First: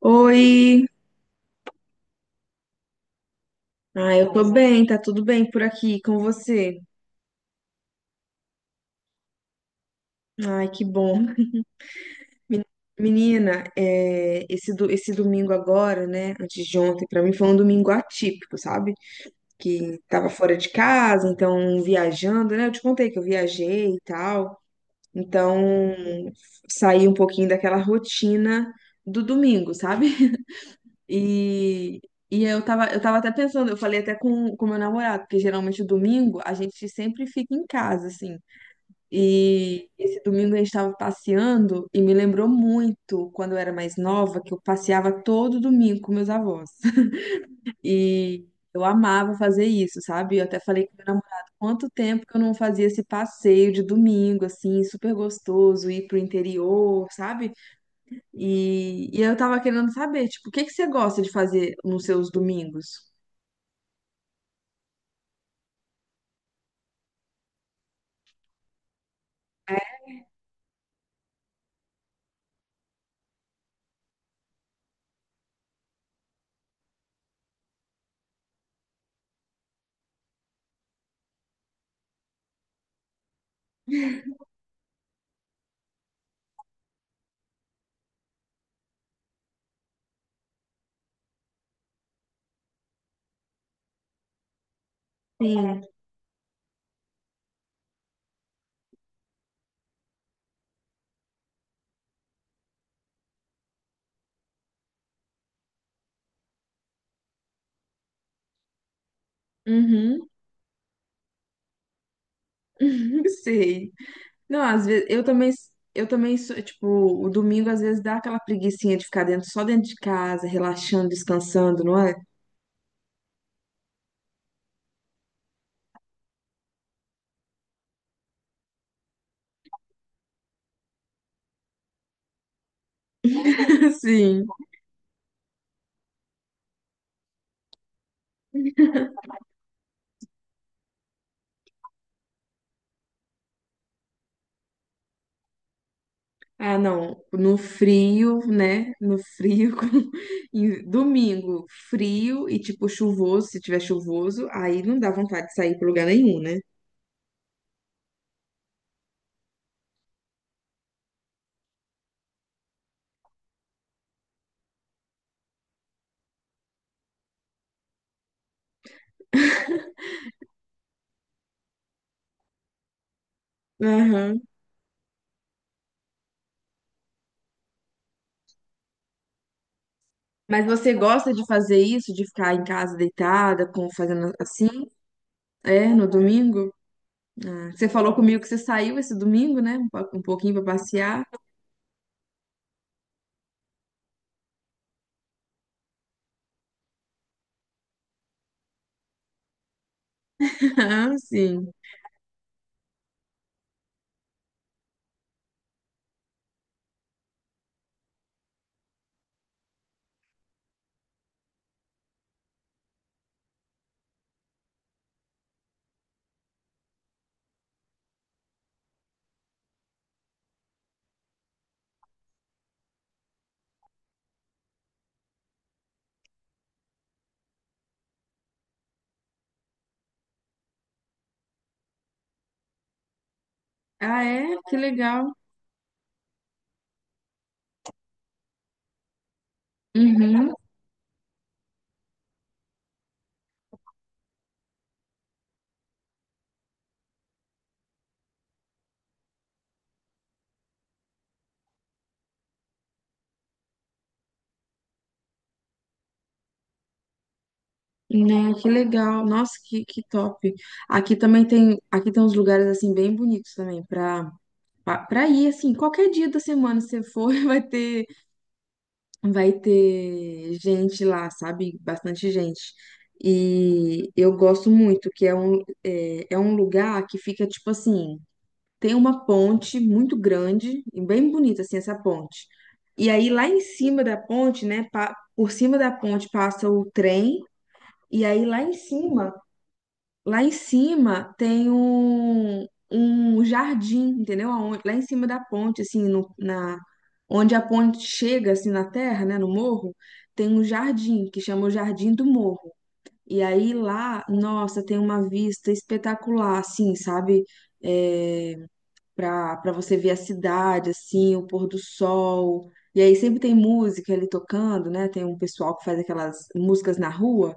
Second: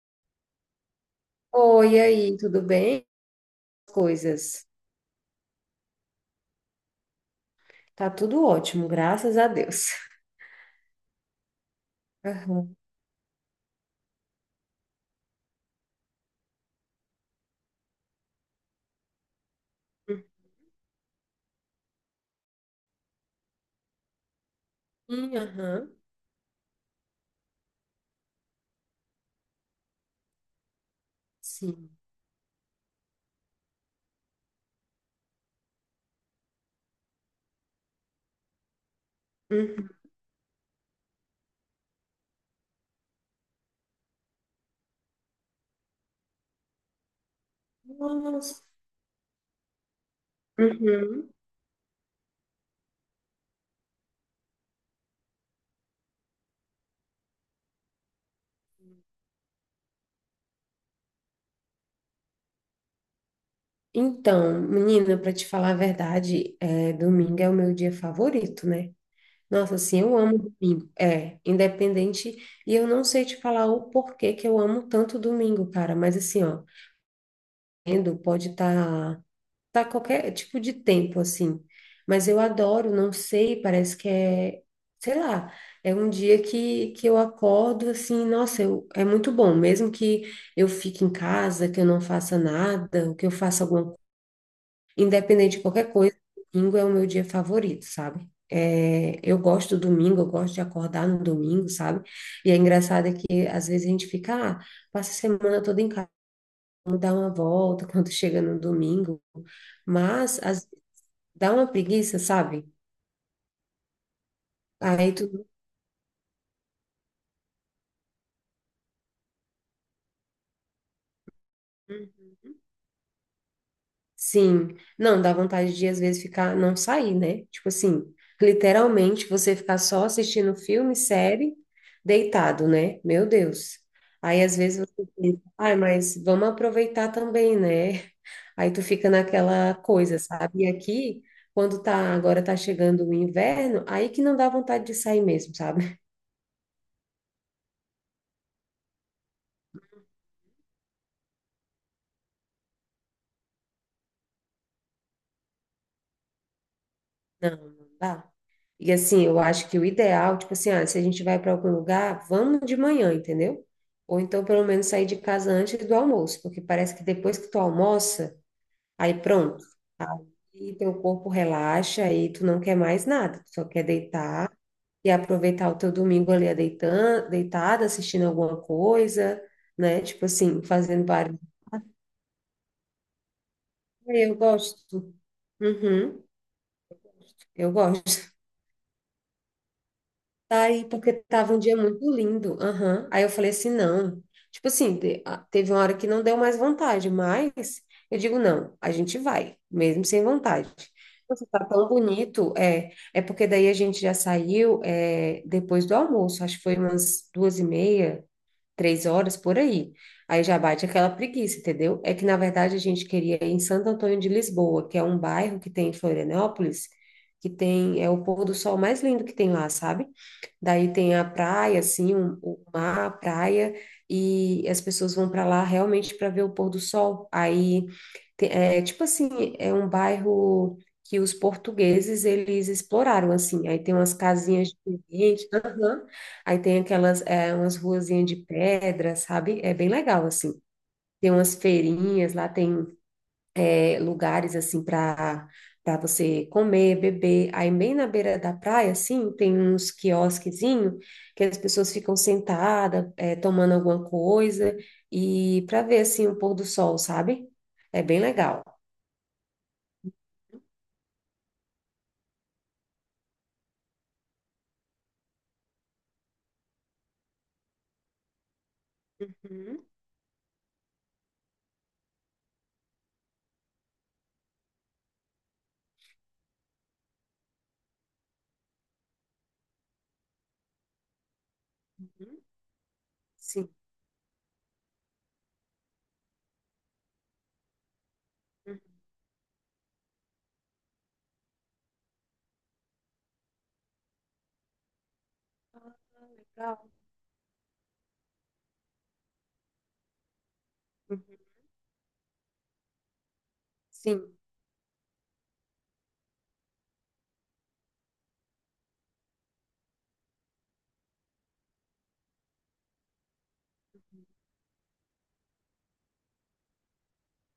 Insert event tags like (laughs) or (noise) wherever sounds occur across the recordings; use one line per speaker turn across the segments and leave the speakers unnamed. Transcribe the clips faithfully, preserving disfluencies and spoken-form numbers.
Oi!
Oi, e aí, tudo bem?
Ah, eu tô
Coisas.
bem, tá tudo bem por aqui com você?
Tá tudo ótimo, graças a Deus.
Ai, que bom.
Aham.
Menina, é, esse, do, esse domingo agora, né, antes de ontem, pra mim foi um domingo atípico, sabe? Que tava fora de casa, então viajando, né? Eu te contei que eu viajei e tal.
Uhum,
Então,
aham.
saí um pouquinho daquela rotina do domingo, sabe?
Sim.
E, e eu tava, eu tava até pensando, eu falei até com o meu namorado, porque geralmente domingo a gente sempre fica em casa, assim.
Uhum.
E esse domingo a gente tava passeando e me lembrou muito quando eu era mais nova, que eu passeava todo domingo com meus avós. (laughs) E
Nossa.
eu amava fazer isso, sabe? Eu até falei com meu
Uhum.
namorado quanto tempo que eu não fazia esse passeio de domingo, assim, super gostoso, ir pro interior, sabe? E, e eu tava querendo saber, tipo, o que que você gosta de fazer nos seus domingos?
Então, menina, para te falar a verdade, é, domingo é o meu dia favorito, né? Nossa, assim, eu amo domingo. É, independente. E eu não sei te falar o porquê que eu amo tanto domingo, cara. Mas assim, ó, tendo, pode estar, tá qualquer tipo de tempo assim. Mas eu adoro, não sei, parece que é, sei lá, é um dia que, que eu acordo assim, nossa, eu, é muito bom, mesmo que eu fique em casa, que eu não faça nada, ou que eu faça alguma coisa, independente de qualquer coisa, domingo é o meu dia favorito, sabe? É, eu gosto do domingo, eu gosto de acordar no domingo, sabe? E é engraçado é que às vezes a gente fica, ah, passa a semana toda em casa, vamos dar uma volta (laughs) quando chega no domingo,
Uhum.
mas às dá uma preguiça, sabe?
(laughs) Sei. Não, às vezes
Aí
eu
tu.
também, eu também sou, tipo, o domingo às vezes dá aquela preguicinha de ficar dentro, só dentro de casa, relaxando, descansando, não é?
Sim. Não, dá vontade de às vezes ficar, não sair, né? Tipo assim, literalmente você ficar só assistindo filme, série, deitado, né? Meu Deus.
(laughs)
Aí
Sim.
às vezes você pensa, ai, mas vamos aproveitar também, né? Aí tu fica naquela coisa, sabe? E aqui, quando tá, agora tá chegando o inverno, aí que não dá vontade de sair mesmo, sabe?
Ah, não, no frio, né? No frio, (laughs) com- em- domingo, frio e tipo chuvoso, se tiver chuvoso, aí não dá vontade de sair para lugar nenhum, né?
Não, não dá. E assim, eu acho que o ideal, tipo assim, ah, se a gente vai para algum lugar, vamos de manhã, entendeu? Ou então pelo menos sair de casa antes do almoço, porque parece que depois que tu almoça, aí pronto. Aí teu corpo relaxa, aí tu não quer mais nada, tu só quer deitar e aproveitar o teu domingo ali deitando, deitada, assistindo alguma coisa, né? Tipo assim,
Mas você
fazendo
gosta
barulho.
de fazer isso, de ficar em casa deitada, com, fazendo
Eu
assim?
gosto.
É, no
Uhum,
domingo?
eu
Ah, você falou
gosto.
comigo que você saiu esse domingo, né? Um po- um pouquinho
Tá.
pra
Aí, porque
passear. (laughs)
tava um dia muito lindo. Aham. Aí eu falei assim, não. Tipo assim, te- a- teve uma hora que não deu mais vontade, mas eu digo, não, a gente vai, mesmo sem vontade.
Ah,
Nossa, tá
sim.
tão bonito, é, é porque daí a gente já saiu, é, depois do almoço, acho que foi umas duas e meia, três horas, por aí. Aí já bate aquela preguiça, entendeu? É que, na verdade, a gente queria ir em Santo Antônio de Lisboa, que é um bairro que tem em Florianópolis, que tem, é o pôr do sol mais lindo que tem lá, sabe? Daí tem a praia, assim, um- o mar, a praia, e as pessoas vão para lá realmente para ver o pôr do sol. Aí, te- é tipo assim, é um bairro que os portugueses, eles exploraram, assim. Aí tem umas
Ah, é?
casinhas
Que legal.
diferentes, aham. Aí tem aquelas, é, umas ruazinhas de pedra, sabe? É bem legal,
Uhum.
assim. Tem umas feirinhas, lá tem lugares assim para para você comer, beber. Aí bem na beira da praia, assim, tem uns quiosquezinho que as pessoas ficam sentadas, é, tomando alguma coisa e para ver assim o pôr do sol, sabe? É bem
Né,
legal.
que legal. Nossa, que, que top. Aqui também tem, aqui tem uns lugares assim bem bonitos também para para ir assim, qualquer dia da semana se você for, (laughs) vai ter vai
Uhum,
ter gente lá, sabe? Bastante gente. E eu gosto muito, que é um, é, é um lugar que fica tipo assim, tem uma ponte muito grande e bem bonita assim essa
uhum.
ponte. E aí lá em
Sim.
cima da ponte, né, pa- por cima da ponte passa o trem e aí lá em
Uhum.
cima. Lá em cima tem um, um jardim, entendeu? Aonde... Lá em cima da ponte,
Ah,
assim, no- na,
legal.
onde a ponte chega, assim, na terra, né, no morro, tem um jardim
Uhum.
que chama o Jardim do Morro. E aí lá,
Sim.
nossa, tem uma vista espetacular, assim, sabe? É, para para você ver a cidade, assim, o pôr do sol. E aí sempre tem música ali tocando, né? Tem um pessoal que faz aquelas músicas na rua.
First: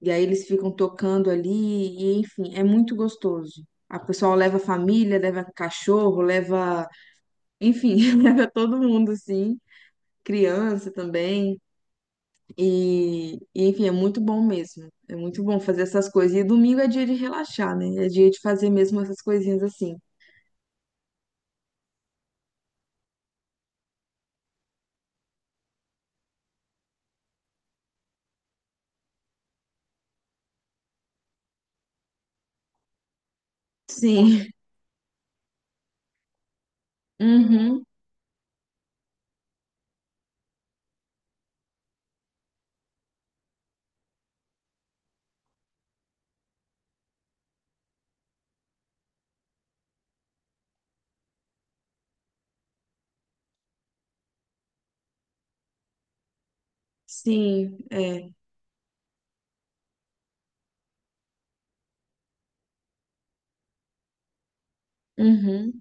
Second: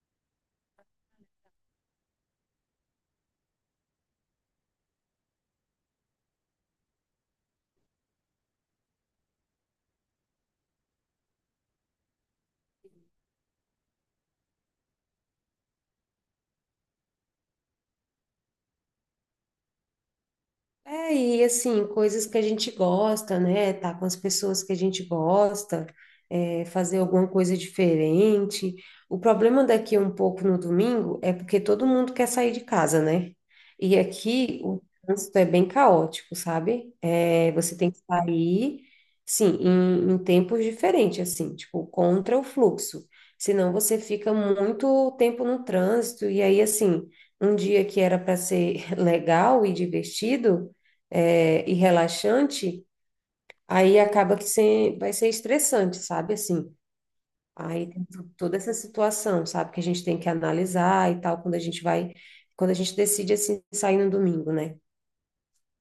E aí eles ficam tocando ali, e enfim, é muito gostoso. A pessoa leva a família, leva cachorro, leva, enfim, (laughs) leva todo mundo assim, criança também. E, e, enfim, é muito bom mesmo. É muito bom fazer essas coisas. E domingo é dia de relaxar, né? É dia de fazer mesmo essas coisinhas assim.
É, e assim, coisas que a gente gosta, né? Tá com as pessoas que a gente gosta, é, fazer alguma coisa diferente. O problema daqui um pouco no domingo é porque todo mundo quer sair de casa, né? E
Sim.
aqui o trânsito é bem caótico, sabe? É, você
Uhum.
tem que sair, sim, em, em tempos diferentes, assim, tipo, contra o fluxo. Senão você fica muito tempo no trânsito, e aí, assim, um dia que era para ser (laughs) legal e divertido é, e relaxante, aí acaba que sem- vai ser estressante, sabe? Assim,
Sim,
aí tem to-
é.
toda essa situação, sabe? Que a gente tem que analisar e tal, quando a gente vai, quando a gente decide, assim, sair no domingo, né?
Uhum.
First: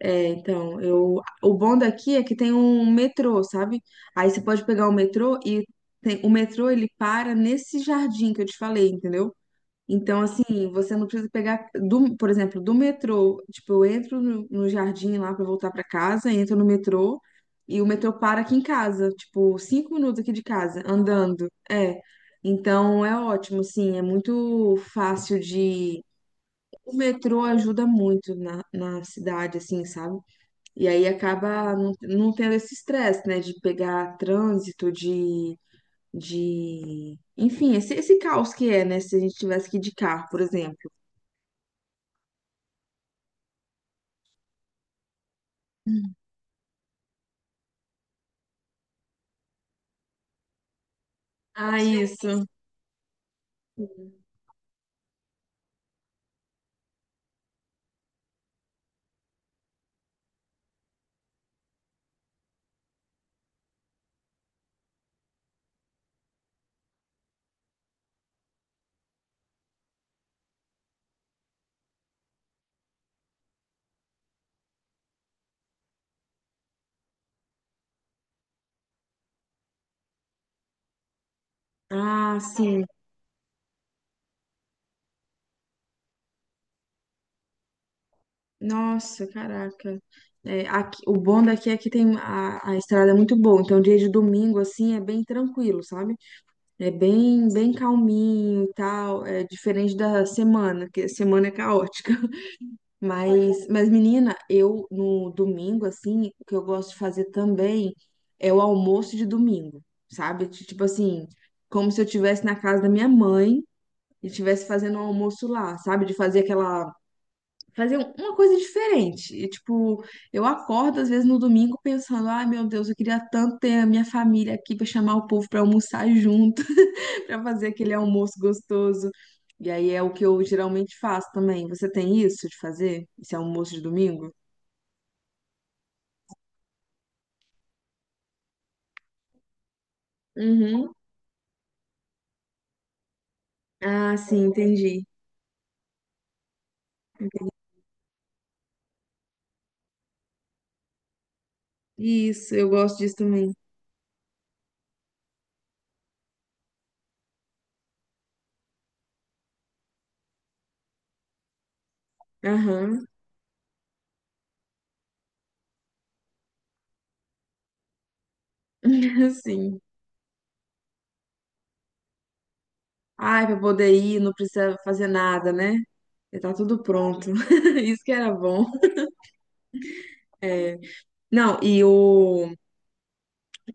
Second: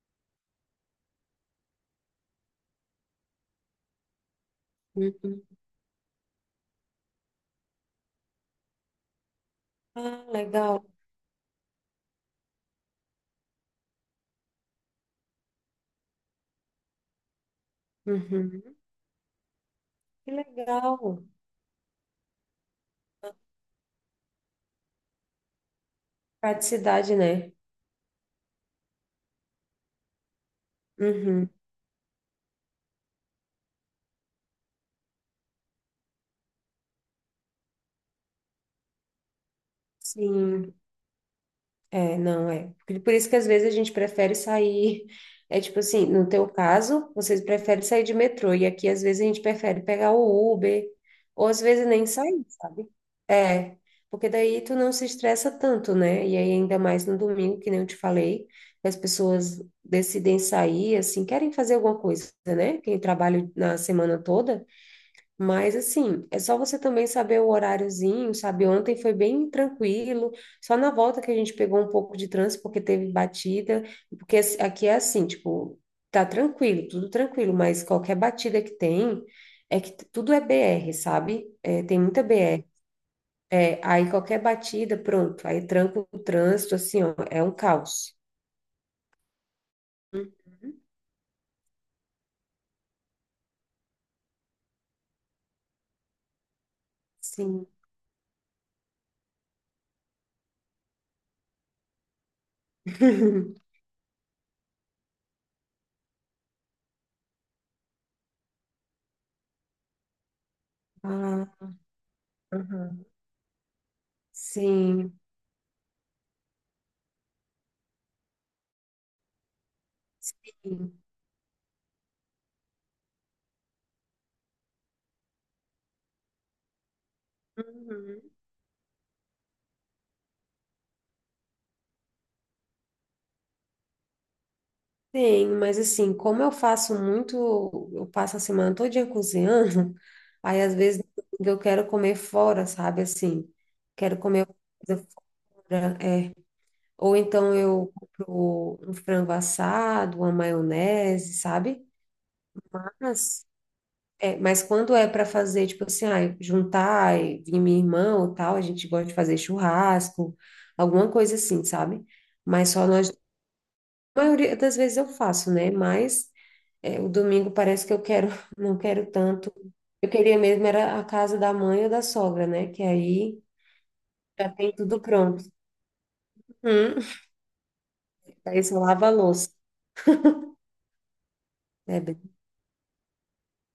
É, então, eu, o bom daqui é que tem um metrô, sabe? Aí você pode pegar o
Hum.
metrô e tem... o metrô ele para nesse jardim que eu te falei, entendeu? Então,
Ah,
assim,
legal.
você não precisa pegar, do, por exemplo, do metrô. Tipo, eu entro no, no jardim lá pra voltar pra casa, entro no metrô e o metrô para aqui em
Uhum.
casa, tipo, cinco minutos
Que
aqui de casa,
legal.
andando. É. Então, é ótimo, assim, é muito fácil de. O
Praticidade,
metrô
né?
ajuda muito na, na cidade, assim, sabe? E aí
Uhum.
acaba não, não tendo esse estresse, né? De pegar trânsito, de, de... Enfim, esse, esse caos que é, né? Se a gente tivesse que ir de carro, por
Sim.
exemplo.
É, não é. Por por isso que às vezes a gente prefere sair. (laughs) É tipo assim, no teu caso, vocês preferem sair de metrô, e aqui às vezes a gente prefere pegar o Uber, ou às
Ah,
vezes nem sair,
isso.
sabe? É, porque daí tu não se estressa tanto, né? E aí, ainda mais no domingo, que nem eu te falei, que as pessoas decidem sair, assim, querem fazer alguma coisa, né? Quem trabalha na semana toda. Mas assim, é só você também saber o horáriozinho, sabe? Ontem foi bem tranquilo, só na volta que a gente pegou um pouco de trânsito porque teve batida, porque as- aqui é assim, tipo, tá tranquilo, tudo tranquilo, mas qualquer batida que tem, é que t- tudo é B R, sabe? É, tem muita
Ah,
B R.
sim.
É, aí qualquer batida, pronto, aí tranca o trânsito, assim, ó, é um caos.
Nossa, caraca. É,
Uhum.
aqui... o bom daqui é que tem a, a estrada é muito boa, então dia de domingo assim é bem tranquilo, sabe? É bem
Sim.
bem calminho e tal, é diferente da semana, que a semana é caótica. Mas,
(laughs)
mas menina, eu no domingo, assim, o que eu gosto de fazer também é o almoço de domingo, sabe? Ti- Tipo assim,
Ah,
como se eu estivesse na casa da
aham.
minha mãe e estivesse fazendo um
Sim.
almoço lá, sabe? De fazer aquela. Fazer um- uma coisa diferente. E, tipo, eu acordo
Sim.
às vezes no domingo pensando, ai meu Deus, eu queria tanto ter a minha família aqui pra chamar o povo pra almoçar junto para fazer aquele
Uhum.
almoço gostoso. E aí é o que eu geralmente faço também. Você tem isso de fazer? Esse almoço de domingo?
Tem, mas assim, como eu faço muito, eu passo a semana todinha cozinhando, (laughs) aí às
Uhum.
vezes eu quero comer fora, sabe? Assim,
Ah,
quero
sim,
comer
entendi.
coisa fora, é. Ou então eu compro um frango assado, uma maionese, sabe?
Isso, eu gosto disso
Mas,
também.
é, mas quando é para fazer, tipo assim, ah, juntar e vir minha irmã ou tal, a gente gosta de fazer churrasco, alguma coisa assim, sabe? Mas só
Aham.
nós, a maioria das vezes eu faço, né? Mas. É, o domingo parece que eu quero, (laughs) não quero
(laughs)
tanto.
Sim.
Eu queria mesmo era a casa da mãe ou da sogra, né? Que aí
Ai, pra poder ir, não
já tem
precisa
tudo
fazer
pronto.
nada, né? Já tá tudo
Hum. (laughs)
pronto. (laughs) Isso que era
Aí
bom.
só lava a louça,
É. Não, e
né? Bem?
o...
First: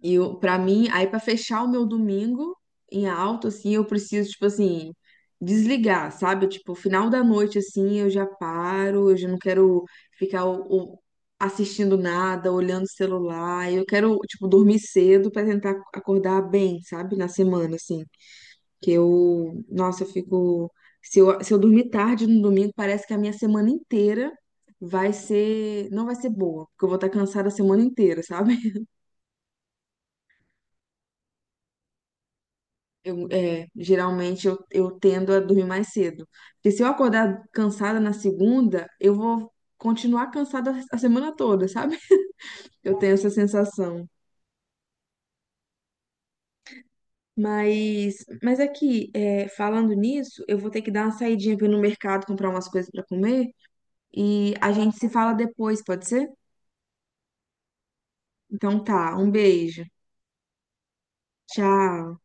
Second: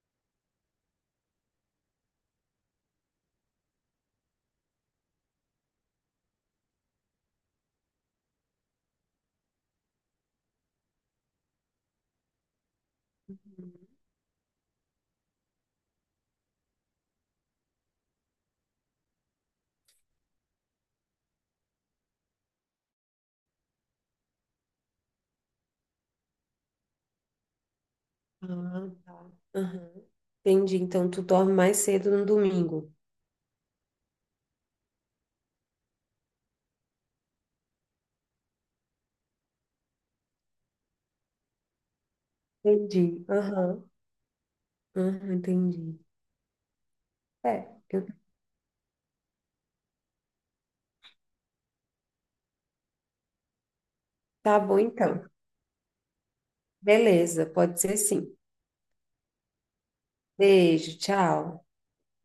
E para mim, aí para fechar o meu domingo em alto, assim, eu preciso, tipo assim, desligar, sabe? Tipo, final da noite, assim, eu já paro, eu já não quero ficar o- o- assistindo nada, olhando o celular. Eu quero, tipo, dormir cedo para tentar acordar bem, sabe? Na semana, assim. Que eu, nossa, eu fico. Se eu, se eu dormir tarde no domingo, parece que a minha semana inteira vai ser. Não vai ser boa, porque eu vou estar cansada a semana inteira, sabe?
Ah, tá. Aham. Entendi. Então tu dorme mais cedo no domingo.
Eu, é, geralmente eu, eu tendo a dormir mais cedo. Porque se eu acordar cansada na segunda, eu vou continuar cansada a semana toda, sabe? (laughs) Eu tenho
Entendi.
essa
Aham.
sensação.
Aham, entendi. É, eu-
Mas, mas aqui, é, falando nisso, eu vou ter que dar uma saidinha para ir no mercado comprar umas coisas para comer e
tá
a
bom
gente se
então.
fala depois, pode ser?
Beleza, pode ser sim.
Então tá, um beijo.
Beijo, tchau.
Tchau.